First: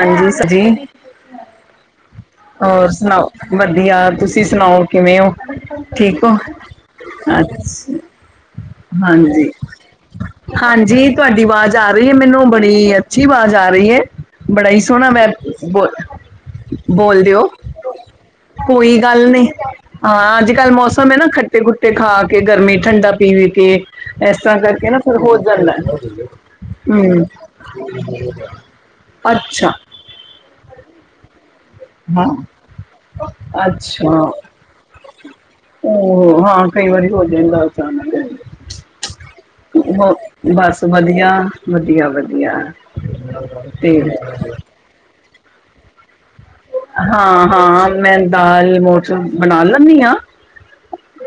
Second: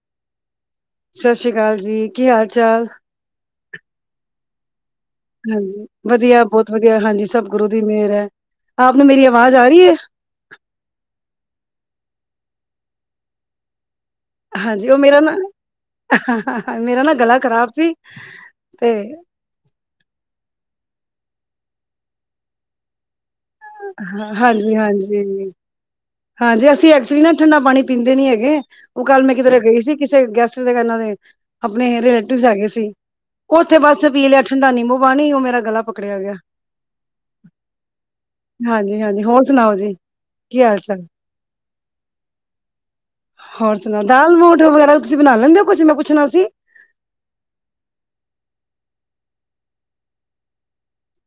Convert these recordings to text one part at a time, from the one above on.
ਹਾਂਜੀ ਸਜੀ। ਸਤਿ ਸ੍ਰੀ ਅਕਾਲ ਜੀ, ਕੀ ਹਾਲ ਚਾਲ? ਸੁਣਾਓ ਵਧੀਆ ਤੁਸੀਂ ਸੁਣਾਓ ਕਿਵੇਂ ਹੋ? ਹਾਂਜੀ ਠੀਕ ਹੋ ਵਧੀਆ ਬਹੁਤ ਵਧੀਆ ਹਾਂਜੀ, ਸਭ ਗੁਰੂ ਦੀ ਅੱਛਾ ਮਿਹਰ ਹੈ, ਆਪ ਨੂੰ ਮੇਰੀ ਹਾਂਜੀ ਆਵਾਜ਼ ਆ ਰਹੀ ਹੈ? ਹਾਂਜੀ ਤੁਹਾਡੀ ਆਵਾਜ਼ ਆ ਰਹੀ ਹੈ ਮੈਨੂੰ, ਬੜੀ ਅੱਛੀ ਆਵਾਜ਼ ਆ ਰਹੀ ਹੈ। ਬੜਾ ਹੀ ਹਾਂਜੀ ਉਹ ਸੋਹਣਾ ਮੇਰਾ ਮੈਂ ਨਾ ਬੋ ਮੇਰਾ ਨਾ ਬੋਲਦੇ ਗਲਾ ਹੋ। ਖ਼ਰਾਬ ਸੀ ਤੇ ਕੋਈ ਗੱਲ ਨਹੀਂ, ਹਾਂ ਅੱਜ ਕੱਲ੍ਹ ਮੌਸਮ ਹੈ ਨਾ ਖੱਟੇ ਖੁੱਟੇ ਖਾ ਕੇ ਗਰਮੀ ਠੰਡਾ ਪੀਵੇ ਤੇ ਹਾਂ- ਇਸ ਤਰ੍ਹਾਂ ਹਾਂਜੀ, ਕਰਕੇ ਨਾ ਫਿਰ ਹੋ ਹਾਂਜੀ, ਜਾਂਦਾ ਹਾਂਜੀ ਅਸੀਂ ਐਕਚੁਲੀ ਹਮ ਨਾ ਠੰਡਾ ਪਾਣੀ ਪੀਂਦੇ ਨੀ ਹੈਗੇ। ਉਹ ਕੱਲ ਮੈਂ ਕਿਧਰੇ ਅੱਛਾ ਗਈ ਸੀ ਕਿਸੇ ਗੈਸਟ ਦੇ ਕਨਾਂ ਦੇ ਆਪਣੇ ਹਾਂ ਰਿਲੇਟਿਵਸ ਹੈਗੇ ਸੀ ਉੱਥੇ ਬਸ ਅੱਛਾ ਪੀਲਿਆ ਠੰਡਾ ਨੀਬੂ ਪਾਣੀ, ਉਹ ਮੇਰਾ ਗਲਾ ਪਕੜਿਆ ਗਿਆ। ਉਹ ਹਾਂ ਕਈ ਵਾਰੀ ਹੋ ਜਾਂਦਾ ਹਾਂਜੀ, ਹਾਂਜੀ ਹੋਰ ਸੁਣਾਓ ਜੀ ਹੋ ਕੀ ਹਾਲ ਬਸ ਚਾਲ? ਵਧੀਆ। ਵਧੀਆ -ਵਧੀਆ। ਹੋਰ ਤੇ ਸੁਣਾ ਦਾਲ ਮੋਠ ਵਗੈਰਾ ਤੁਸੀਂ ਬਣਾ ਲੈਂਦੇ ਹੋ, ਤੁਸੀੇ ਮੈਂ ਪੁੱਛਣਾ ਸੀ? ਹਾਂ-ਹਾਂ ਮੈਂ ਦਾਲ ਮੋਠ ਬਣਾ ਲੈਂਦੀ ਹਾਂ।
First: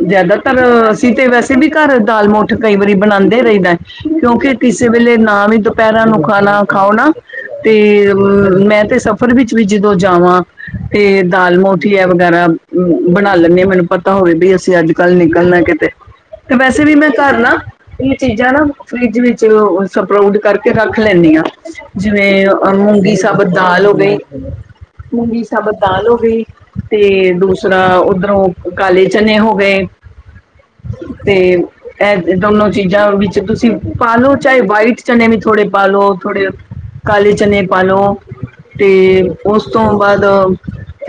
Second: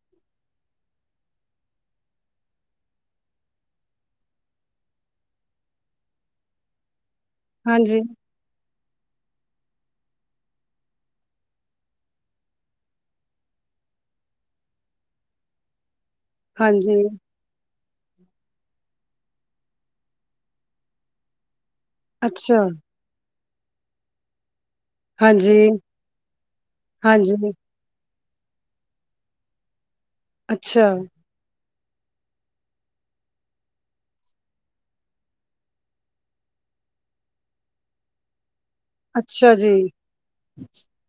ਜ਼ਿਆਦਾਤਰ ਅਸੀਂ ਤੇ ਵੈਸੇ ਵੀ ਘਰ ਦਾਲ ਮੋਠ ਕਈ ਵਾਰੀ ਬਣਾਉਦੇ ਰਹਿੰਦਾ। ਕਿਉਂਕਿ ਕਿਸੇ ਵੇਲੇ ਨਾ ਵੀ ਦੁਪਹਿਰਾਂ ਨੂੰ ਖਾਣਾ ਖਾਓ ਨਾ ਤੇ ਹਾਂਜੀ, ਅ ਮੈਂ ਤੇ ਸਫ਼ਰ ਵਿੱਚ ਵੀ ਜਦੋਂ ਜਾਵਾਂ ਤੇ ਦਾਲ ਮੋਠੀ ਐ ਵਗੈਰਾ ਬਣਾ ਲੈਨੇ ਮੈਨੂੰ ਪਤਾ ਹੋਵੇ ਵੀ ਅਸੀਂ ਅੱਜ ਕੱਲ ਨਿਕਲਣਾ ਕਿਤੇ ਤੇ ਵੈਸੇ ਵੀ ਹਾਂਜੀ। ਮੈਂ ਕਰ ਨਾ ਇਹ ਚੀਜ਼ਾਂ ਨਾ ਫਰਿਜ ਵਿੱਚ ਸਪਰਾਊਡ ਕਰਕੇ ਰੱਖ ਲੈਨੀ ਆ। ਜਿਵੇਂ ਅੱਛਾ, ਮੂੰਗੀ ਸਾਬਤ ਦਾਲ ਹੋ ਗਈ। ਮੂੰਗੀ ਹਾਂਜੀ, ਸਾਬਤ ਦਾਲ ਹੋ ਗਈ ਤੇ ਹਾਂਜੀ, ਦੂਸਰਾ ਉੱਧਰੋਂ ਕਾਲੇ ਚਨੇ ਹੋ ਗਏ। ਅੱਛਾ ਤੇ ਐ ਦੋਨੋ ਚੀਜ਼ਾਂ ਵਿੱਚ ਤੁਸੀਂ ਪਾ ਲੋ ਚਾਹੇ ਵਾਈਟ ਚਨੇ ਵੀ ਥੋੜੇ ਪਾ ਲੋ ਥੋੜੇ ਕਾਲੇ ਚਨੇ ਪਾਲੋ ਤੇ ਅੱਛਾ ਉਸ ਜੀ, ਤੋਂ ਬਾਦ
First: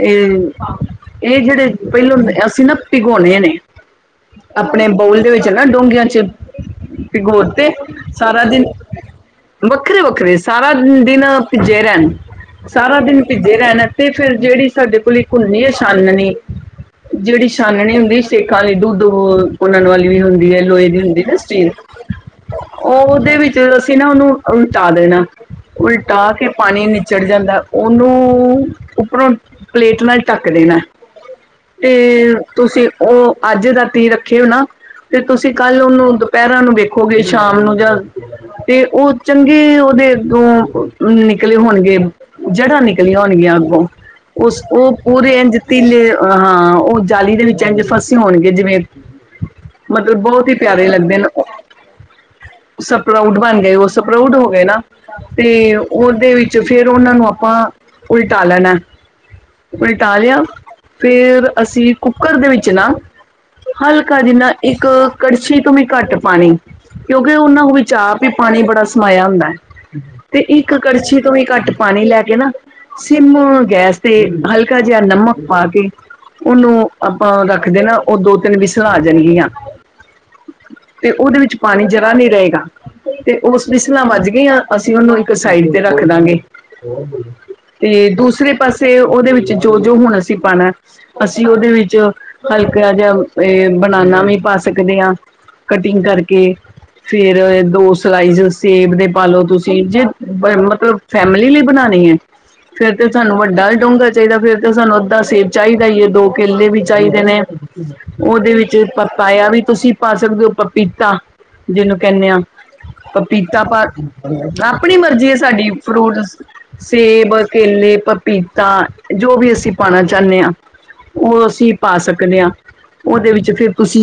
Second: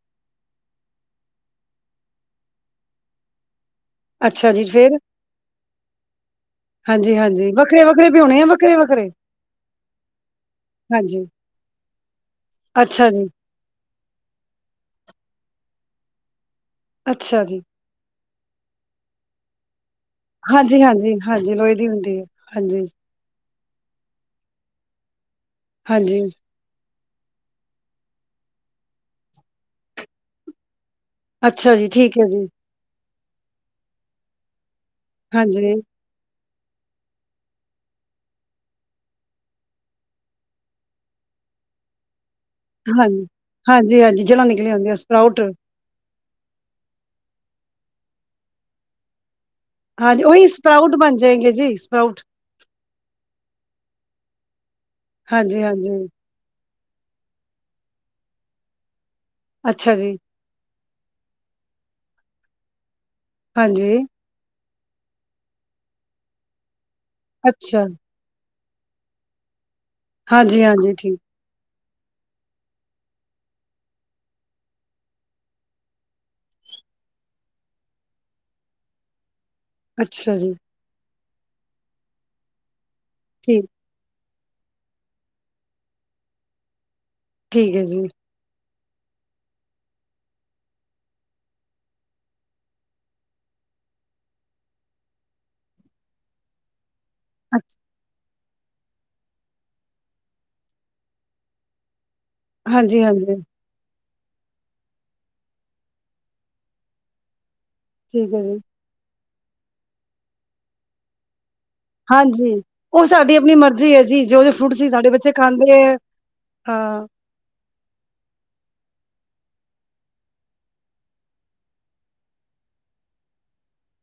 ਏ-ਏ ਜੇੜੇ ਪੈਲੋਂ ਅਸੀਂ ਨਾ ਭਿਗੋਨੇ ਨੇ। ਅੱਛਾ ਜੀ, ਆਪਣੇ ਫੇਰ? ਬਊਲ ਦੇ ਵਿੱਚ ਨਾ ਡੋਂਗਿਆਂ ਚ ਭਿਗੋ ਹਾਂਜੀ-ਹਾਂਜੀ, ਤੇ ਵੱਖਰੇ-ਵੱਖਰੇ ਵੀ ਹੋਣੇ ਸਾਰਾ ਆ ਦਿਨ ਵੱਖਰੇ-ਵੱਖਰੇ, ਵੱਖਰੇ-ਵੱਖਰੇ ਸਾਰਾ ਦਿਨ ਹਾਂਜੀ, ਭਿਜੇ ਰੇਨ ਸਾਰਾ ਅੱਛਾ ਦਿਨ ਜੀ, ਭੀਜੇ ਰਹਿਣ ਤੇ ਫੇਰ ਜੇੜੀ ਸਾਡੇ ਕੋਲ ਇੱਕ ਹੂੰਦੀ ਏ ਛਾਨਣੀ ਅੱਛਾ ਜੇੜੀ ਜੀ, ਛਾਨਣੀ ਹੁੰਦੀ ਛ ਤੇ ਖਾਲੀ ਦੂਧ ਪੂੰਨਣ ਵਾਲੀ ਵੀ ਹੁੰਦੀ ਐ ਲੋਹੇ ਦੀ ਹਾਂਜੀ-ਹਾਂਜੀ, ਹਾਂਜੀ ਹੁੰਦੀ ਨਾ ਹਾਂਜੀ, ਸਟੀਲ ਲੋਹੇ ਦੀ ਹੁੰਦੀ ਏ, ਹਾਂਜੀ, ਉ ਓਦੇ ਵਿੱ ਚ ਤੇ ਅਸੀਂ ਨਾ ਓਨੂੰ ਉਲਟਾ ਦੇਨਾ ਹਾਂਜੀ, ਉਲਟਾ ਕੇ ਪਾਨੀ ਨਿਚੜ ਜਾਂਦਾ ਉਹਨੂੰ ਉੱਪਰੋਂ ਪਲੇਟ ਨਾਲ ਢੱਕ ਦੇਣਾ। ਅੱਛਾ ਜੀ, ਤੇ ਠੀਕ ਹੈ ਜੀ, ਤੁਸੀਂ ਓ ਅੱਜ ਦਾ ਤੀ ਰੱਖੇ ਹੋ ਨਾ ਤੇ ਤੁਸੀਂ ਹਾਂਜੀ, ਕੱਲ ਉਹਨੂੰ ਪਹਿਰਾਂ ਨੂੰ ਵੇਖੋਗੇ ਸ਼ਾਮ ਨੂੰ ਜਾਂ ਤੇ ਉਹ ਚੰਗੇ ਉਹਦੇ ਅਗੋਂ ਨਿਕਲੇ ਹੋਣਗੇ ਜੜ੍ਹਾਂ ਹਾਂ ਨਿਕਲੀਆਂ ਹੋਣਗੀਆਂ ਅੱਗੋਂ ਹਾਂਜੀ-ਹਾਂਜੀ, ਜੜ੍ਹਾਂ ਉਸ ਨਿਕਲੀਆਂ ਹੁੰਦੀਆਂ ਉਹ ਪੂਰੇ ਸਪਰਾਊਟ, ਇੰਜ ਤੀਲੇ ਹਾਂ ਉਹ ਜਾਲੀ ਦੇ ਵਿੱਚ ਏੰਝ ਫਸੇ ਹੋਣਗੇ ਜਿਵੇਂ ਹਾਂ ਮਤਲਬ ਉਹੀ ਬਹੁਤ ਹੀ ਪਿਆਰੇ ਸਪਰਾਊਟ ਬਣ ਲੱਗਦੇ ਨੇ ਜਾਏਗੇ ਜੀ ਸਪਰਾਊਟ। ਸਪਰਾਊਡ ਬਣ ਗੇ ਉਹ ਸਪਰਾਊਡ ਹੋ ਗੇ ਨਾ ਤੇ ਹਾਂਜੀ-ਹਾਂਜੀ, ਉਹਦੇ ਵਿੱਚ ਫੇਰ ਉਹਨਾਂ ਨੂੰ ਪਾਂ ਉਲਟਾ ਲੈਨਾ, ਅੱਛਾ ਜੀ, ਉਲਟਾਲਿਆ ਫੇਰ ਅਸੀਂ ਕੁੱਕਰ ਦੇ ਵਿੱਚ ਨਾ ਹਾਂਜੀ, ਹਲਕਾ ਜਿੰਨਾ ਇੱਕ ਕੜਛੀ ਤੋਂ ਵੀ ਘੱਟ ਪਾਨੀ ਕਿਉਂਕਿ ਉਹਨਾਂ ਨੂੰ ਅੱਛਾ, ਵਿਚ ਆਪ ਵੀ ਪਾਨੀ ਬੜਾ ਸਮਾਇਆ ਹੁੰਦਾ ਤੇ ਇੱਕ ਹਾਂਜੀ-ਹਾਂਜੀ, ਠੀਕ, ਕੜਛੀ ਤੋਂ ਵੀ ਘੱਟ ਪਾਨੀ ਲੈ ਕੇ ਨਾ ਸਿਮ ਗੈਸ ਤੇ ਹਲਕਾ ਜਿਹਾ ਨਮਕ ਪਾ ਕੇ ਉਨੂੰ ਆਪਾਂ ਰੱਖ ਦੇਨਾ ਉਹ ਦੋ-ਤਿੰਨ ਵਿਸਲਾ ਆ ਜਾਣਗੀਆਂ। ਅੱਛਾ ਜੀ। ਤੇ ਉਦੇ ਵਿੱਚ ਪਾਣੀ ਜਰਾ ਨੀ ਰਏਗਾ ਤੇ ਠੀਕ, ਉਸ ਵਿੱਚ ਸਲਾ ਵੱਜ ਗਈਆਂ ਅਸੀਂ ਉਨੂੰ ਇੱਕ ਸਾਈਡ ਤੇ ਰੱਖ ਦਾਂਗੇ ਠੀਕ ਹੈ ਜੀ, ਤੇ ਦੂਸਰੇ ਪਾਸੇ ਤੇ ਓਦੇ ਵਿੱਚ ਜੋ-ਜੋ ਹੁਣ ਅਸੀਂ ਪਾਣਾ। ਅਸੀਂ ਉਦੇ ਵਿੱਚ ਹਲਕਾ ਜਾ ਏ ਬਨਾਨਾ ਵੀ ਪਾ ਸਕਦੇ ਆ। ਕਟਿੰਗ ਕਰਕੇ। ਫੇਰ ਦੋ ਸਲਾਈਜ਼ ਸੇਬ ਦੇ ਪਾ ਲੋ ਤੁਸੀਂ ਜੇ ਮਤਲਬ ਫੈਮਲੀ ਲਈ ਬਨਾਨੇ ਐ ਫੇਰ ਤੇ ਤਾਨੂੰ ਹਾਂਜੀ-ਹਾਂਜੀ, ਵੱਡਾ ਡੋਂਘਾ ਚਾਈਦਾ ਫੇਰ ਤਾਂ ਸਾਨੂੰ ਅੱਧਾ ਸੇਬ ਚਾਈਦਾ ਈ ਐ ਦੋ ਕੇਲੇ ਵੀ ਚਾਈਦੇ ਨੇ। ਠੀਕ ਹੈ ਉਦੇ ਜੀ। ਵਿੱਚ ਪਪਾਯਾ ਵੀ ਤੁਸੀਂ ਪਾ ਸਕਦੇ ਹੋ ਪਪੀਤਾ ਜਿਨੂੰ ਕੇਨੇ ਆ ਹਾਂਜੀ, ਉਹ ਸਾਡੀ ਆਪਣੀ ਪਪੀਤਾ ਪਾ ਮਰਜ਼ੀ ਹੈ ਜੀ, ਜੋ-ਜੋ ਫਰੂਟ ਸੀ ਆਪਣੀ ਸਾਡੇ ਮਰਜ਼ੀ ਬੱਚੇ ਐ ਸਾਡੀ ਖਾਂਦੇ ਹੈ, ਫਰੂਟ ਹਾਂ। ਸੇਬ, ਕੇਲੇ, ਪਪੀਤਾ ਜੋ ਵੀ ਅਸੀਂ ਪਾਣਾ ਚਾਨੇ ਆ। ਔ ਅਸੀਂ ਪਾ ਸਕਦੇ ਆ। ਓਦੇ ਵਿੱਚ ਫੇਰ ਤੁਸੀ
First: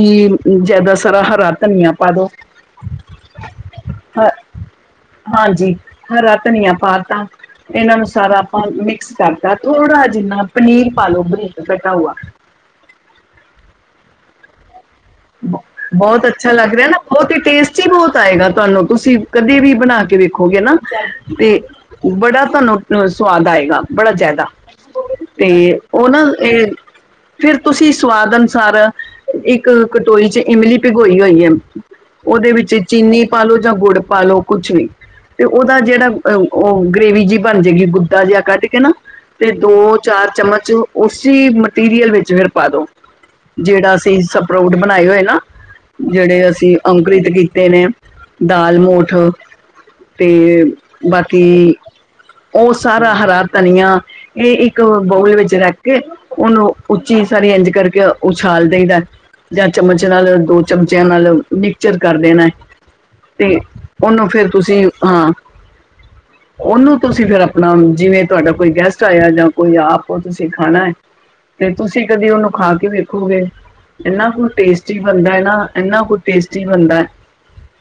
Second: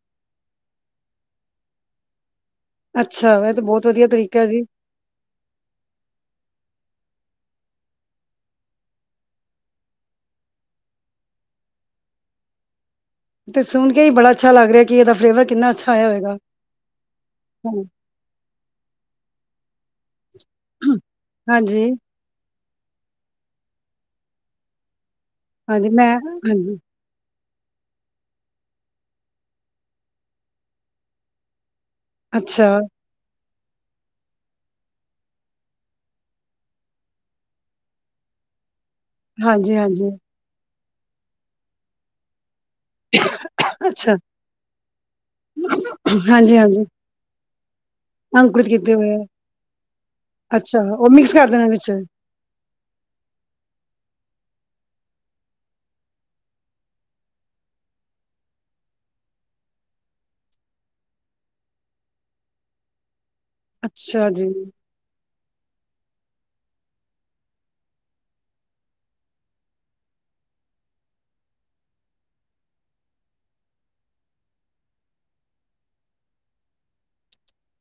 ਜਾਦਾ ਸਾਰਾ ਹਰਾ ਤਨੀਆ ਪਾ ਦੋ। ਅੱਛਾ ਵੈ ਤੇ ਬੋਤ ਵਦੀਆ ਹ ਤਰੀਕਾ ਐ ਜੀ। ਹਾਂਜੀ, ਹਰਾ ਤਨੀਆ ਪਾ ਤਾ। ਇਨਾ ਨੂੰ ਸਾਰਾ ਆਪਾ ਮਿਕਸ ਕਾਰਤਾ ਥੋੜਾ ਜਿਨਾ ਪਨੀਰ ਪਾ ਲੋ ਬਰੀਕ ਕਟਾ‌ ਉਆ। ਤੇ ਸੁਨ ਕੇ ਈ ਬੜਾ ਅੱਛਾ ਲਾੱਗ ਰੇ ਐ। ਬੋ ਬੋਤ ਅੱਛਾ ਲਾੱਗ ਰੇ ਐ ਨਾ ਬੋਤ ਈ ਹਾਂ, ਟੇਸਟੀ ਬੋਤ ਆਏਗਾ ਤੁਆਨੂੰ ਤੁਸੀ ਕਦੀ ਵੀ ਬਨਾ ਕੇ ਵੇਖੋਗੇ ਨਾ ਤੇ ਹਾਂਜੀ, ਬੜਾ ਤੁਆਨੂੰ ਅ ਸਵਾਦ ਆਏਗਾ ਬੜਾ ਜਾਦਾ। ਤੇ ਹਾਂਜੀ ਮੈਂ ਓਨਾ ਏ ਹਾਂਜੀ, ਫੇਰ ਤੁਸੀ ਸਵਾਦ ਅਨੁਸਾਰ, ਇੱਕ ਕਟੋਈ ਚ ਇਮਲੀ ਪਿਗੋਈ ਓਈ ਏ ਓਦੇ ਅੱਛਾ, ਵਿੱਚ ਚੀਨੀ ਪਾਲੋ ਜਾਂ ਗੁੜ ਪਾ ਲੋ ਕੁਛ ਵੀ ਤੇ ਉਦਾ ਜੜਾ ਅ ਓ ਗ੍ਰੇਵੀ ਜੀ ਬਾਨ ਜੇਗੀ ਗੁੱਦਾ ਜੇਆ ਕੱਢ ਕੇ ਨਾ ਤੇ ਹਾਂਜੀ-ਹਾਂਜੀ, ਦੋ-ਚਾਰ ਚਮਚ ਓਸੀ ਮਟੀਰੀਅਲ ਵੇਚ ਫੇਰ ਪਾ ਦੋ ਜੇੜਾ ਅੱਛਾ, ਅਸੀ ਸਪਰੋਟ ਬਣਾਏ ਓਏ ਨਾ, ਜੜੇ ਅਸੀ ਹਾਂਜੀ-ਹਾਂਜੀ, ਅ ਗ੍ਰਿਤ ਕੀਤੇ ਨੇ ਅੰਕੁਰਿਤ ਦਾਲ ਕੀਤੇ ਮੋਠ, ਹੋਏ ਆ, ਤੇ ਅੱਛਾ, ਉਹ ਮਿਕਸ ਕਰ ਦੇਣਾ ਬਾਕੀ ਵਿੱਚ, ਓ ਸਾਰਾ ਹਰਾ ਤਨੀਆ ਏ ਇੱਕ ਬਾਊਲ ਵਿੱਚ ਰਾੱਕ ਕੇ ਉਨੂੰ ਉੱਚੀ ਸਾਰੀ ਇੰਝ ਕਾਰਕੇ ਉਛਾਲ ਦਈ ਦੈ। ਜਾ ਚਮਚ ਨਾਲ ਦੋ ਚਮਚੇਆ ਨਾਲ ਮਿਕਚਰ ਕਰ ਦੇਣੈ। ਤੇ ਓਨੂੰ ਅੱਛਾ ਜੀ, ਫੇਰ ਤੁਸੀ ਅ ਓਨੂੰ ਤੁਸੀ ਫੇਰ ਅਪਨਾ ਜਿਵੇ ਤੁਆਡਾ ਕੋਈ ਗੈਸਟ ਆਏਐ ਜਾਂ ਕੋਈ ਆਪ ਤੁਸੀ ਖਾਨਾ ਏ ਤੇ ਤੁਸੀ ਕਦੀ ਉਨੂੰ ਖਾਕੇ ਵੇਖੋਗੇ ਇੰਨਾ ਕੁ ਟੇਸਟੀ ਬਨਦਾ ਏਨਾ ਐਨਾ ਕੁ ਟੇਸਟੀ ਬਨਦੈ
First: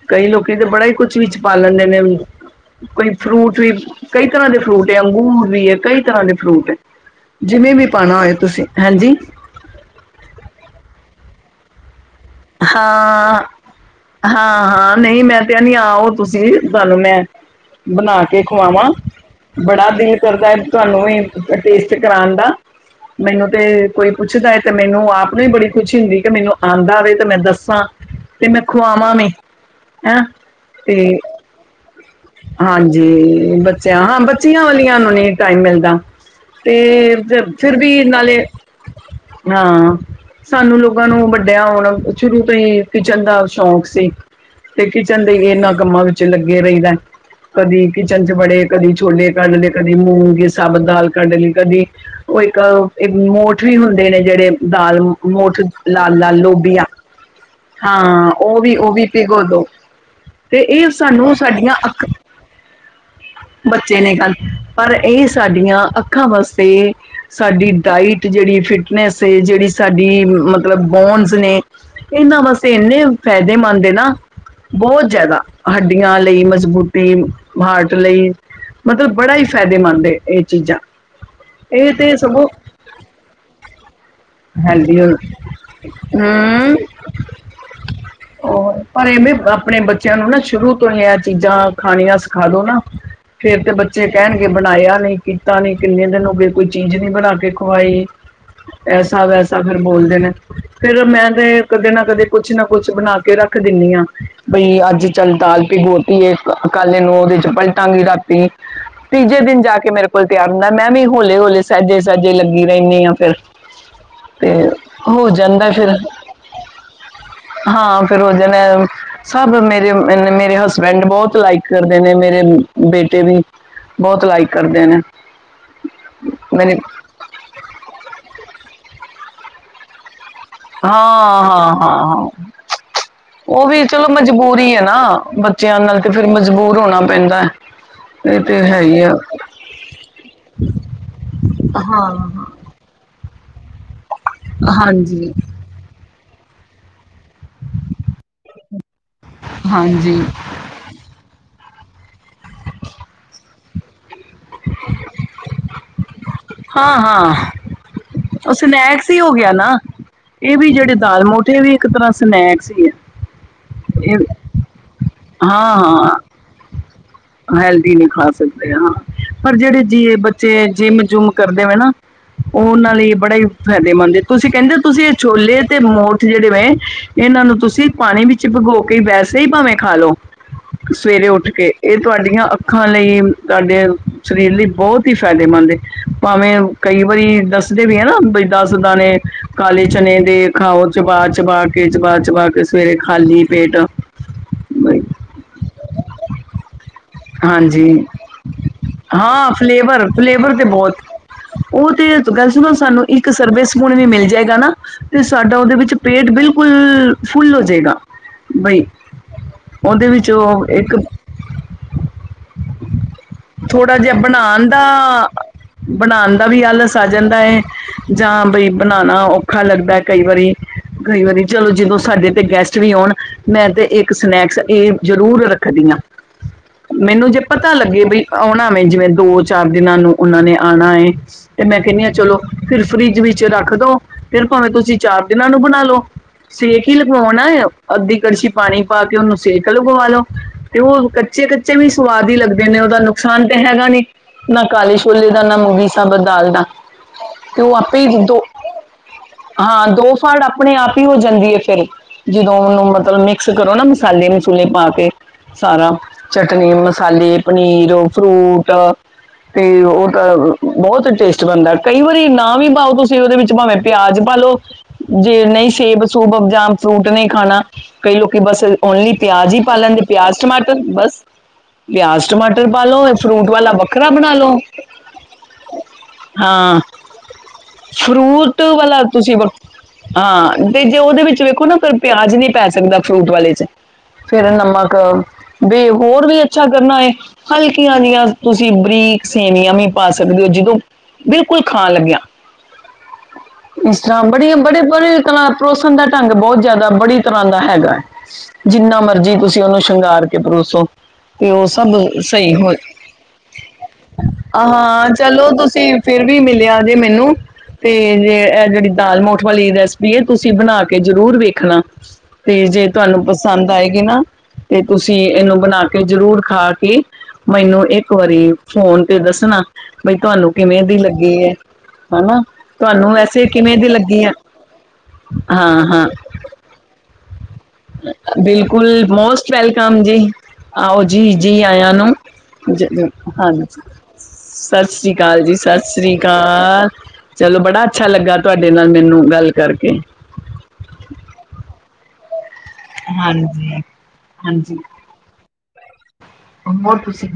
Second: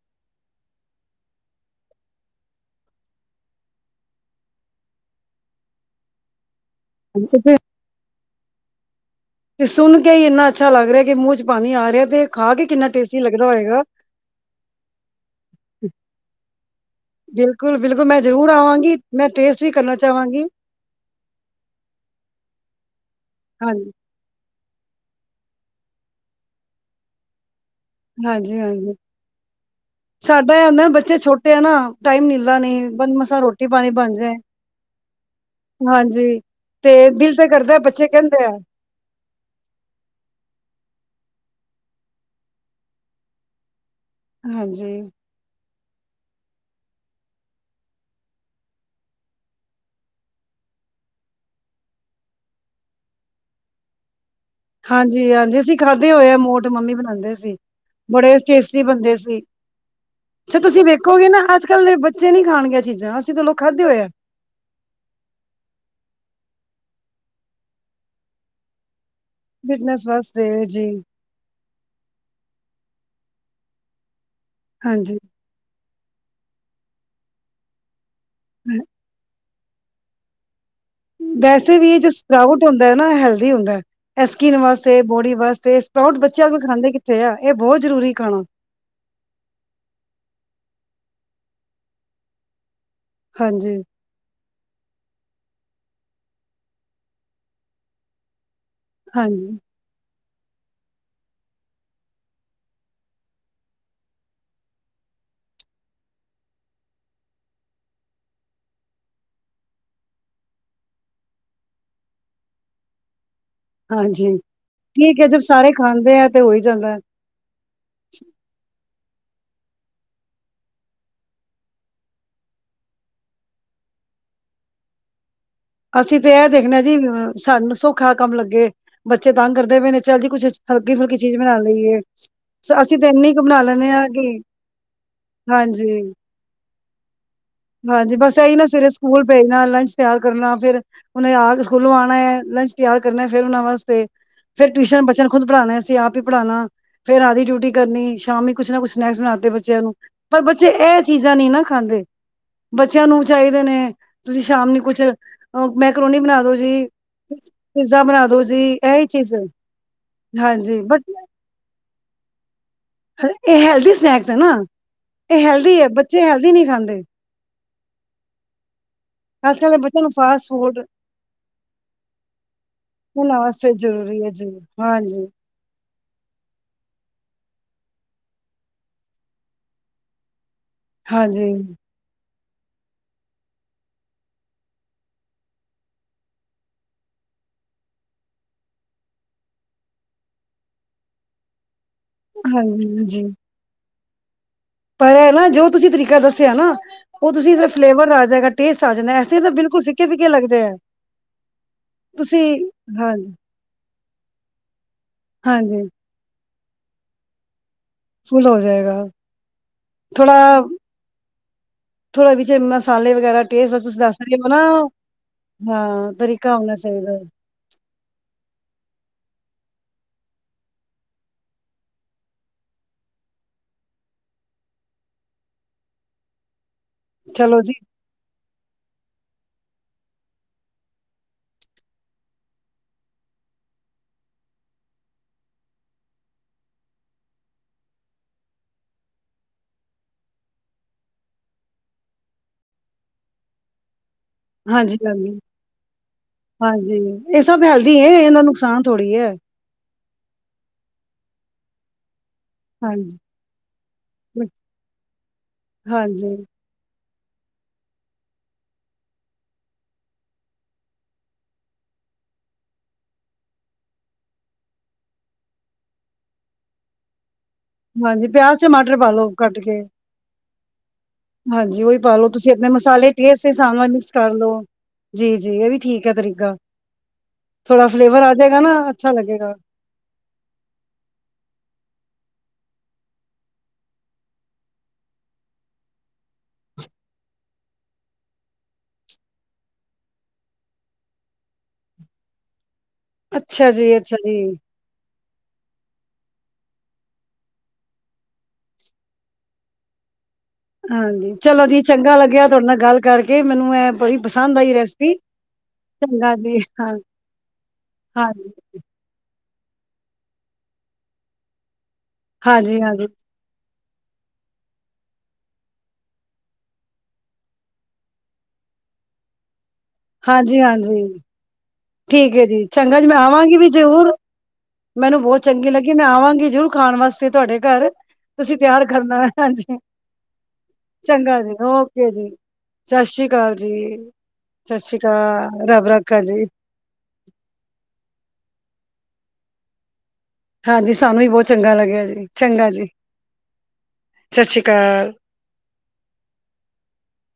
ਕਈ ਲੋਕੀ ਤੇ ਬੜਾ ਈ ਕੁਛ ਵਿੱਚ ਪਾ ਲੈਂਦੇ ਨੇ ਉ ਕੋਈ ਫਰੂਟ ਵੀ ਕਈ ਤਰਾ ਦੇ ਫਰੂਟ ਏ ਅੰਗੂਰ ਵੀ ਏ ਕਈ ਤਰਾ ਦੇ ਫਰੂਟ ਏ। ਤੇ ਫਿਰ ਜਿਵੇ ਵੀ ਪਾਣਾ ਓਏ ਤੁਸੀ ਹੈਂਜੀ ਤੇ ਸੁਨ ਕੇ ਈ ਏਨਾ ਅੱਛਾ ਲਾੱਗ ਰੇਐ ਕਿ ਮੂੰ ਚ ਪਾਨੀ ਆ ਰੇਐ ਤੇ ਖਾ ਕੇ ਕਿੰਨਾ ਟੇਸਟੀ ਹਾਂ, ਲੱਗਦਾ ਹੋਏਗਾ, ਹਾਂ ਨਈ ਮੈਂ ਤੇ ਆਨੀ ਆਓ ਤੁਸੀ ਤਾਨੂੰ ਮੈਂ, ਬਿਲਕੁਲ-ਬਿਲਕੁਲ ਮੈਂ ਬਨਾ ਕੇ ਜ਼ਰੂਰ ਖਵਾਵਾ ਆਵਾਂਗੀ, ਮੈਂ ਟੇਸਟ ਵੀ ਬੜਾ ਕਰਨਾ ਦਿਲ ਚਾਹਵਾਂਗੀ, ਕਰਦੈ ਤੁਆਨੂੰ ਵੀ ਟੇਸਟ ਕਰਾਨ ਦਾ, ਮੈਨੂੰ ਹਾਂਜੀ। ਤੇ ਕੋਈ ਪੁੱਛਦਾ ਐ ਤੇ ਮੈਨੂੰ ਆਪ ਨੂੰ ਈ ਬੜੀ ਖੁਸ਼ੀ ਹੁੰਦੀ ਏ ਕਿ ਮੈਨੂੰ ਆਂਦਾ ਵੇ ਤੇ ਮੈਂ ਦੱਸਾ। ਹਾਂਜੀ-ਹਾਂਜੀ, ਹੈਂ ਸਾਡਾ ਐ ਓਦੈ ਬੱਚੇ ਤੇ ਛੋਟੇ ਐ ਨਾ ਟਾਈਮ ਮਿਲਦਾ ਨਹੀਂ ਬ ਮਸਾਂ ਹਾਂਜੀ ਰੋਟੀ ਪਾਣੀ ਬੱਚੇਆਂ, ਬਣ ਹਾਂ ਜਾਏ ਬੱਚਿਆਂ ਵਾਲੀਆਂ ਨੂੰ ਨੀ ਟਾਈਮ ਮਿਲਦਾ। ਹਾਂਜੀ ਤੇ ਫ ਦਿਲ ਤੇ ਫਿਰ ਕਰਦਾ ਵੀ ਬੱਚੇ ਕਹਿੰਦੇ ਨਾਲੇ, ਆ ਆ। ਸਾਨੂੰ ਲੋਕਾਂ ਨੂੰ ਵੱਡੇਆ ਓਣ ਸ਼ੁਰੂ ਤੋਂ ਈ ਕਿਚਨ ਦਾ ਸ਼ੌਕ ਸੀ। ਤੇ ਹਾਂਜੀ, ਕਿਚਨ ਦੇ ਏਨਾਂ ਕੰਮਾਂ ਵੇਚ ਲੱਗੇ ਰਇਦੈ। ਕਦੀ ਕਿਚਨ ਚ ਬੜੇ ਕਦੀ ਛੋਲੇ ਕਾੱਢ ਲੇ ਕਦੀ ਮੂੰਗੀ ਸਾਬਤ ਦਾਲ ਕਾੱਢ ਲੀ ਕਦੀ ਓ ਇੱਕ ਮੋਠ ਵੀ ਹੁੰਦੇ ਨੇ ਜੜੇ ਦਾਲ ਹਾਂਜੀ, ਹਾਂਜੀ ਮੋਠ ਅਸੀਂ ਖਾਧੇ ਹੋਏ ਲਾਲ-ਲਾਲ ਆ ਮੋਠ ਲੋਬੀਆਂ। ਮੰਮੀ ਬਣਾਉਂਦੇ ਸੀ ਹਾਂ ਬੜੇ ਓ ਵੀ ਟੇਸਟੀ ਓ ਵੀ ਬਣਦੇ ਸੀ ਪਿਗੋ ਦੋ, ਤੇ ਇ ਸਾਨੂੰ ਸਾਡੀਆ ਅੱਖਾ ਚੇ ਨੀ ਖਾਣ ਗੇ ਐ ਚੀਜਾ ਬੱਚੇ ਨੇ ਖਾੱਨ ਪਰ ਐ ਈ ਸਾਡੀਆਂ ਅੱਖਾਂ ਵਾਸਤੇ, ਸਾਡੀ ਡਾਇਟ ਤੇ ਜੜੀ ਫਿਟਨੈਸ ਏ ਜੜੀ ਫਿਟਨੈਸ ਸਾਡੀ ਵਾਸਤੇ ਮਤਲਬ ਜੀ ਬੋਨਸ ਨੇ ਏਨਾ ਵਾਸਤੇ ਏਨੇ ਫੈਦੇਮੰਦ ਏ ਨਾ, ਬੋਤ ਹਾਂਜੀ ਜਾਦਾ। ਹੱਡੀਆਂ ਲਈ ਮਜ਼ਬੂਤੀ, ਮਾਰਟ ਲਈ ਮਤਲਬ ਬੜਾ ਹੀ ਫਾਇਦੇਮੰਦ, ਇਹ ਚੀਜ਼ਾਂ ਵੈਸੇ ਵੀ, ਇਹ ਤੇ ਸਗੋਂ ਸਪਰਾਊਡ ਹੁੰਦਾ ਹੈ ਨਾ, ਹੈਲਦੀ ਹੁੰਦਾ ਇਹ ਸਕਿਨ ਹੈਲਦੀ ਵਾਸਤੇ, ਬੋਡੀ ਵਾਸਤੇ, ਸਪਰਾਂਉਂਡ ਬੱਚੇ ਅੱਜ- ਕੱਲ ਹੂੰ ਖਾਂਦੇ ਕਿੱਥੇ ਆ, ਇਹ ਬਹੁਤ ਜ਼ਰੂਰੀ ਖਾਣਾ ਔਰ ਪਰ ਏ ਵੇਂ ਆਪਣੇ ਬੱਚਿਆਂ ਨੂੰ ਨਾ, ਸ਼ੁਰੂ ਤੋਂ ਹੀ ਆ, ਚੀਜ਼ਾਂ ਖਾਣੀਆਂ ਸਿਖਾ ਦੋ ਨਾ ਫੇਰ ਤੇ ਹਾਂਜੀ, ਬੱਚੇ ਕਹਿਣਗੇ, ਬਣਾਇਆ ਨਹੀਂ ਕੀਤਾ ਨਹੀਂ, ਕਿੰਨੇ ਦਿਨ ਹੋ ਗਏ ਕੋਈ ਚੀਜ਼, ਨਹੀਂ ਬਣਾ ਕੇ ਖਵਾਈ ਹਾਂਜੀ ਐਸਾ-ਵੈਸਾ ਫਿਰ ਬੋਲਦੇ, ਨੇ ਫੇਰ ਮੈਂ ਤੇ ਕਦੇ ਨਾ ਕਦੇ ਕੁਛ ਨਾ ਕੁਛ, ਬਣਾ ਕੇ ਰੱਖ ਦਿੰਦੀ ਹਾਂ ਬਈ ਅੱਜ‌ ਚਲ ਦਾਂਲ ਪਗੋਤੀ ਕੱਲ ਇਨੂੰ, ਉਹਦੇ ਪਲਟਾਂਗੇ ਰਾਤੀ ਤੀਜੇ ਦਿਨ ਜਾ ਕੇ, ਮੇਰੇ ਕੋਲ ਤਿਆਰ ਹੁੰਦਾ, ਮੈਂ ਵੀ ਹਲੇ-ਹਲੇ ਸਹਿਜੇ-ਸਹਿਜੇ ਲੱਗੀ ਰਹਿਣੀ ਆ ਫਿਰ ਹਾਂਜੀ, ਤੇ ਠੀਕ ਹੈ ਹੋ ਜਦ ਜਾਂਦਾ ਸਾਰੇ ਫਿਰ ਖਾਂਦੇ ਹੈ, ਤੇ ਹੋ ਹੀ ਜਾਂਦਾ ਹਾਂ, ਫਿਰ ਉਹ ਜਾ ਨੇ, ਸਭ ਮੇਰੇ-ਮੇਰੇ ਹਸਬੈਂਡ ਬਹੁਤ ਲਾਈਕ ਕਰਦੇ ਨੇ, ਮੇਰੇ ਬੇਟੇ ਵੀ ਬਹੁਤ ਲਾਈਕ ਕਰਦੇ ਨੇ, ਅਸੀਂ ਤੇ ਇਹ ਦੇਖਣੇ ਮੇਰੇ ਹਾਂ ਜੀ, ਸਾਨੂੰ ਸੌਖਾ ਕੰਮ ਲੱਗੇ ਬੱਚੇ ਤੰਗ ਕਰਦੇ ਪਏ ਨੇ, ਚੱਲ ਜੀ ਕੁੱਛ ਹਾਂ, ਹਲਕੀ-ਫੁਲਕੀ ਚੀਜ਼ ਬਣਾ ਹਾਂ, ਲਈਏ। ਹਾਂ, ਹਾਂ ਸ ਅਸੀਂ ਤੇ ਇੰਨੀ ਕੁ ਬਣਾ ਉਹ ਵੀ, ਲੈਂਣੇ ਆ ਚਲੋ ਕਿ ਮਜਬੂਰੀ ਹੈ ਨਾ, ਬੱਚਿਆਂ ਨਾਲ, ਤੇ ਹਾਂਜੀ, ਫਿਰ ਮਜਬੂਰ, ਹੋਣਾ ਪੈਂਦਾ ਹਾਂਜੀ, ਬਸ ਇਹ ਇਹੀ ਤੇ ਨਾ ਹੈ ਸਵੇਰੇ ਹੀ ਆ ਸਕੂਲ ਭੇਜਣਾ, ਲੰਚ ਤਿਆਰ ਕਰਨਾ ਫਿਰ ਉਹਨੇ ਆ ਕੇ ਸਕੂਲੋਂ ਹਾਂ ਆਉਣਾ, ਲੰਚ ਤਿਆਰ ਕਰਨਾ, ਫਿਰ ਉਹਨਾਂ ਵਾਸਤੇ, ਫਿਰ ਟਿਊਸ਼ਨ ਬੱਚਿਆਂ ਨੂੰ ਹਾਂਜੀ ਖੁਦ ਪੜਾਣਾ ਫਿਰ ਆਪ ਹੀ ਪੜਾਉਣਾ, ਫੇਰ ਰਾਤ ਦੀ ਡਿਊਟੀ ਕਰਨੀ, ਸ਼ਾਮੀ ਕੁੱਛ ਨਾ ਕੁੱਛ ਸਨੈਕਸ ਬਣਾਤੇ ਬੱਚਿਆਂ ਨੂੰ, ਹਾਂਜੀ ਪਰ ਬੱਚੇ ਇਹ, ਐ ਚੀਜ਼ਾਂ ਨਹੀਂ ਨਾ ਖਾਂਦੇ ਬੱਚਿਆਂ ਨੂੰ ਚਾਹੀਦੇ ਨੇ, ਤੁਸੀਂ ਸ਼ਾਮ ਨੂੰ ਕੁਛ ਮੈਕਰੋਨੀ ਬਣਾ ਦੋ ਜੀ ਹਾਂ ਹਾਂ ਪਿਜ਼ਾ, ਬਣਾ ਦੋ ਉਹ ਜੀ ਇਹੀ ਸਨੈਕਸ ਹੋ ਚੀਜ਼ ਗਿਆ ਨਾ, ਇਹ ਵੀ ਹਾਂਜੀ ਜਿਹੜੇ ਬਟ ਦਾਲ ਮੋਠ ਏ ਵੀ, ਇੱਕ ਤਰ੍ਹਾਂ ਸਨੈਕਸ ਹੀ ਏ ਇਹ ਹੈਲਦੀ ਸਨੈਕਸ ਹੈ ਨਾ, ਇਹ ਹਾਂ ਹੈਲਦੀ ਆ, ਹਾਂ ਬੱਚੇ ਹੈਲਦੀ ਨਹੀਂ ਖਾਂਦੇ। ਹੈਲਦੀ ਨਹੀਂ ਖਾ ਸਕਦੇ ਆ, ਹਾਂ ਪਰ ਅੱਜ ਕੱਲ੍ਹ ਦੇ ਬੱਚਿਆਂ ਨੂੰ ਜਿਹੜੇ ਫਾਸਟ ਬੱਚੇ, ਫੂਡ ਜਿੰਮ- ਜੁਮ ਕਰਦੇ ਵੇ ਨਾ ਉਹ ਉਹਨਾਂ ਲਈ ਬੜਾ ਹੀ ਵਾਸਤੇ ਫਾਇਦੇਮੰਦ, ਜ਼ਰੂਰੀ ਹੈ ਜੀ ਤੁਸੀਂ ਕਹਿੰਦੇ ਤੁਸੀਂ ਇਹ ਹਾਂਜੀ ਛੋਲੇ, ਤੇ ਮੋਠ ਜਿਹੜੇ ਵੇ ਇਹਨਾਂ ਨੂੰ ਤੁਸੀਂ ਪਾਣੀ ਵਿੱਚ ਭਗੋ ਕੇ, ਵੈਸੇ ਹੀ ਭਾਵੇਂ ਖਾ ਲਓ ਸਵੇਰੇ ਉੱਠ ਹਾਂਜੀ ਕੇ ਇਹ ਤੁਹਾਡੀਆਂ ਅੱਖਾਂ ਲਈ, ਤੁਹਾਡੇ ਸਰੀਰ ਲਈ ਬਹੁਤ ਹੀ ਫਾਇਦੇਮੰਦ ਏ ਭਾਵੇਂ ਕਈ ਵਾਰੀ ਦੱਸਦੇ ਵੀ ਆ ਨਾ, ਦੱਸ ਦਾਨੇ ਕਾਲੇ ਚਨੇ ਦੇ ਖਾਓ ਚਬਾ-ਚਬਾ ਕੇ ਚਬਾ ਚਬਾ, ਕੇ ਸਵੇਰੇ ਹਾਂਜੀ ਜੀ ਖਾਲੀ ਪੇਟ ਬਈ ਪਰ ਏ ਨਾ ਜੋ, ਤੁਸੀਂ ਤਰੀਕਾ ਦੱਸਿਆ, ਨਾ ਉਹ ਤੁਸੀਂ ਹਾਂਜੀ ਫਲੇਵਰ ਆ ਜਾਏਗਾ, ਟੇਸਟ ਆ ਜਾਂਦਾ ਐਸੇ ਹਾਂ ਬਿਲਕੁਲ ਫਲੇਵਰ ਫਿੱਕੇ-ਫਿੱਕੇ ਫਲੇਵਰ ਲਗਦੇ ਤੇ ਆ ਬਹੁਤ ਉਹ ਤੇ ਗੱਲ ਸੁਣੋ, ਇੱਕ ਸਰਵਿਸ ਸਪੌਣ ਵੀ ਮਿਲ ਜਾਏਗਾ ਨਾ, ਤੇ ਸਾਡਾ ਉਹਦੇ ਹਾਂਜੀ ਵਿੱਚ ਪੇਟ ਬਿਲਕੁਲ, ਫੁੱਲ ਹੋ ਜਾਏਗਾ। ਫੁੱਲ ਹੋ ਬਈ, ਜਾਏਗਾ ਉਹਦੇ ਵਿੱਚ ਉਹ, ਇੱਕ ਥੋੜੇ ਵਿੱਚ ਮਸਾਲੇ, ਵਗੈਰਾ ਟੇਸਟ ਥੋੜਾ ਤੁਸੀਂ ਜਿਹਾ, ਦੱਸ ਰਹੇ ਹੋ ਨਾ ਬਣਾਉਣ ਦਾ ਹਾਂ ਬਣਾਉਣ ਦਾ ਤਰੀਕਾ ਵੀ, ਹੋਣਾ ਆਲਸ ਆ ਚਾਹੀਦਾ ਹੈ। ਜਾਂਦਾ ਏ ਜਾਂ ਬਈ ਬਣਾਣਾ ਔਖਾ ਲੱਗਦਾ ਕਈ ਵਾਰੀ, ਕਈ ਵਾਰੀ ਚਲੋ ਜਦੋਂ, ਸਾਡੇ ਤੇ ਗੈਸਟ ਵੀ ਆਉਣ ਮੈਂ ਤੇ, ਇੱਕ ਸਨੈਕਸ ਇਹ ਜ਼ਰੂਰ ਰੱਖਦੀ ਹਾਂ ਮੈਨੂੰ ਜੇ ਚਲੋ ਜੀ ਪਤਾ ਲੱਗੇ ਵੀ ਆਉਣਾ, ਜਿਵੇਂ ਦੋ -ਚਾਰ ਦਿਨਾਂ ਨੂੰ ਉਹਨਾਂ ਨੇ ਆਉਣਾ ਏ ਤੇ ਮੈਂ ਕਹਿੰਦੀ ਹਾਂ ਚਲੋ, ਫਿਰ ਫਰਿੱਜ ਵਿੱਚ ਰੱਖ ਦੋ, ਫਿਰ ਭਾਵੇਂ ਤੁਸੀਂ ਚਾਰ ਦਿਨਾਂ ਨੂੰ ਬਣਾ ਲੋ ਸੇਕ ਹੀ ਲਗਵਾਉਣਾ, ਅੱਧੀ ਕੜਛੀ ਪਾਣੀ ਪਾ ਕੇ, ਉਹਨੂੰ ਸੇਕ ਲਗਵਾ ਲਓ, ਕਿਉਂ ਅੰਕਲ ਕੱਚੇ-ਕੱਚੇ ਵੀ ਸੁਆਦ ਹੀ ਲੱਗਦੇ ਨੇ, ਉਹਦਾ ਨੁਕਸਾਨ ਤਾਂ ਹੈਗਾ ਨਹੀਂ‌ ਨਾ ਹਾਂਜੀ ਕਾਲੇ ਹਾਂਜੀ ਛੋਲੇ ਦਾ, ਨਾ ਮੁਗੀ ਸਬਰ ਦਾਲ ਦਾ, ਹਾਂਜੀ ਇਹ ਸਭ ਤੂ ਹੈਲਦੀ ਆਪੇ ਹੈ ਈ ਦੋ ਇਹਦਾ ਨੁਕਸਾਨ ਥੋੜ੍ਹੀ ਹੈ ਹਾਂ, ਦੋ ਫਾਲਟ ਆਪਣੇ ਆਪ ਹੀ ਹੋ ਜਾਂਦੀ ਹੈ ਫਿਰ, ਜਦੋਂ ਉਹਨੂੰ ਹਾਂਜੀ ਮਤਲਬ ਮਿਕਸ ਕਰੋ ਨਾ, ਮਸਾਲੇ -ਮਸੂਲੇ ਪਾ ਕੇ ਸਾਰਾ। ਹਾਂਜੀ ਪਨੀਰ ਮਸਾਲੇ, ਪਨੀਰ, ਫਰੂਟ ਤੇ ਓ ਤਾਂ ਬੋਤ ਟੇਸਟ ਬਣਦਾ ਕਈ ਵਾਰੀ ਨਾ ਵੀ ਪਾਓ ਤੁਸੀਂ ਓਦੇ ਵਿੱਚ ਭਾਵੇਂ ਪਿਆਜ ਪਾਾਲੋ, ਜੇ ਨਈ ਸੇਬ-ਸੂਬ ਜਾਂ ਫਰੂਟ ਨਈ ਖਾਣਾ ਕਈ ਹਾਂਜੀ ਲੋਕੀ ਪਿਆਜ਼ ਬਸ ਟਮਾਟਰ ਪਾ ਓਨਲੀ ਲਓ ਪਿਆਜ ਕੱਟ ਈ ਪਾ ਕੇ ਲੈਂਦੇ ਪਿਆਜ਼ ਟਮਾਟਰ ਬਸ ਹਾਂਜੀ ਉਹੀ ਪਾ ਲਓ ਪਿਆਜ ਤੁਸੀਂ ਆਪਣੇ ਟਮਾਟਰ ਪਾ ਲੋ ਮਸਾਲੇ ਫਰੂਟ ਵਾਲਾ ਵੱਖਰਾ ਬਣਾ ਲੋ। ਜੀ-ਜੀ ਏ ਵੀ ਠੀਕ ਹੈ ਤਰੀਕਾ, ਥੋੜਾ ਫਲੇਵਰ ਆ ਜਾਏਗਾ ਫਰੂਟ ਨਾ ਵਾਲਾ ਅੱਛਾ ਤੁਸੀਂ ਲੱਗੇਗਾ। ਵਕ- ਹਾਂ, ਤੇ ਜੇ ਓਦੇ ਵਿੱਚ ਵੇਖੋ ਨਾ ਕੋਈ ਪਿਆਜ ਨਈ ਪੈ ਸਕਦਾ ਫਰੂਟ ਵਾਲੇ ਚ। ਫੇਰ ਨਮਕ ਬੀ ਹੋਰ ਵੀ ਅੱਛਾ ਕਰਨਾ ਹੋਏ? ਹਲਕੀਆਂ ਹ ਜਿਆਂ ਤੁਸੀਂ ਬਰੀਕ ਸੇਵੀਆਂ ਵੀ ਪਾ ਸਕਦੇ ਹੋ ਜਦੋਂ ਬਿਲਕੁਲ ਖਾਣ ਲੱਗੇਆ, ਅੱਛਾ ਜੀ ਇਸ ਅੱਛਾ ਤਰ੍ਹਾਂ ਜੀ ਬੜੇ- ਬੜੇ- ਬੜੇ ਤ ਪਰੋਸਣ ਦਾ ਢੰਗ ਬਹੁਤ ਜ਼ਾਦਾ ਬੜੀ ਤਰ੍ਹਾਂ ਦਾ ਹੈਗਾ। ਜਿੰਨਾ ਮਰਜੀ ਤੁਸੀਂ ਓਨੂੰ ਸ਼ਿੰਗਾਰ ਕੇ ਪਰੋਸੋ, ਹਾਂਜੀ ਤੇ ਓ ਚਲੋ ਜੀ ਸਭ ਚੰਗਾ ਲੱਗਿਆ ਸਹੀ ਤੁਹਾਡੇ ਹੋਏ ਨਾਲ ਗੱਲ ਕਰਕੇ ਮੈਨੂੰ ਇਹ ਬੜੀ ਪਸੰਦ ਆ, ਆਈ ਹਾ ਰੈਸਪੀ ਚਲੋ ਤੁਸੀ ਤੁਸੀ ਫਿਰ ਚੰਗਾ ਵੀ ਜੀ ਮਿਲਿਆ ਹਾਂ ਜੇ ਮੈਨੂੰ ਤੇ ਜ ਹਾਂਜੀ ਏ ਜੇੜੀ ਦਾਲ ਮੋਠ ਵਾਲੀ ਰੈਸਪੀ ਏ, ਤੁਸੀਂ ਬਣਾ ਕੇ ਜ਼ਰੂਰ ਵੇਖਣਾ ਤੇ ਹਾਂਜੀ ਜੇ ਹਾਂਜੀ ਤੁਆਨੂੰ ਪਸੰਦ ਆਏਗੀ ਨਾ ਤੇ ਤੁਸੀਂ ਏਨੂੰ ਬਣਾ ਕੇ ਜ਼ਰੂਰ ਖਾ ਕੇ, ਮੈਨੂੰ ਏਕ ਵਾਰੀ ਫੋਨ ਤੇ ਦੱਸਣਾ। ਬਈ ਤੁਆਨੂੰ ਕਿਵੇਂ ਦੀ ਹਾਂਜੀ-ਹਾਂਜੀ ਲੱਗੀ ਐ ਠੀਕ ਹਨਾ, ਹੈ ਜੀ ਚੰਗਾ ਜੀ ਤੁਆਨੂੰ ਮੈਂ ਵੈਸੇ ਆਵਾਂਗੀ ਵੀ ਕਿਵੇਂ ਦੀ ਜ਼ਰੂਰ ਲੱਗੀ ਐ। ਮੈਨੂੰ ਬੋਤ ਚੰਗੀ ਲੱਗੀ ਮੈਂ ਆਵਾਂਗੀ ਜ਼ਰੂਰ ਖਾਣ ਵਾਸਤੇ ਤੁਆਡੇ ਘਰ, ਤੁਸੀਂ ਤਿਆਰ ਬਿਲਕੁਲ ਕਰਨਾ ਹੈ। ਮੋਸਟ ਵੈਲਕਮ ਜੀ, ਆਓ ਜੀ- ਜੀ ਆਇਆ ਓਕੇ ਨੂੰ ਜੀ ਜ ਸਤਿ ਸ੍ਰੀ ਅਕਾਲ ਹਾਂਜੀ। ਜੀ ਸਤਿ ਸ੍ਰੀ ਅਕਾਲ ਜੀ -ਸਤਿ ਸ੍ਰੀ ਅਕਾਲ। ਚਲੋ ਬੜਾ ਅੱਛਾ ਲੱਗਾ ਤੁਹਾਡੇ ਨਾਲ ਮੈਨੂੰ ਗੱਲ ਕਰਕੇ। ਹਾਂਜੀ ਸਾਨੂੰ ਵੀ ਬਹੁਤ ਚੰਗਾ ਲੱਗਿਆ ਜੀ ਚੰਗਾ ਜੀ। ਹਾਂਜੀ- ਸਤਿ ਸ੍ਰੀ ਹਾਂਜੀ। ਅਕਾਲ ਹੋਰ ਤੁਸੀਂ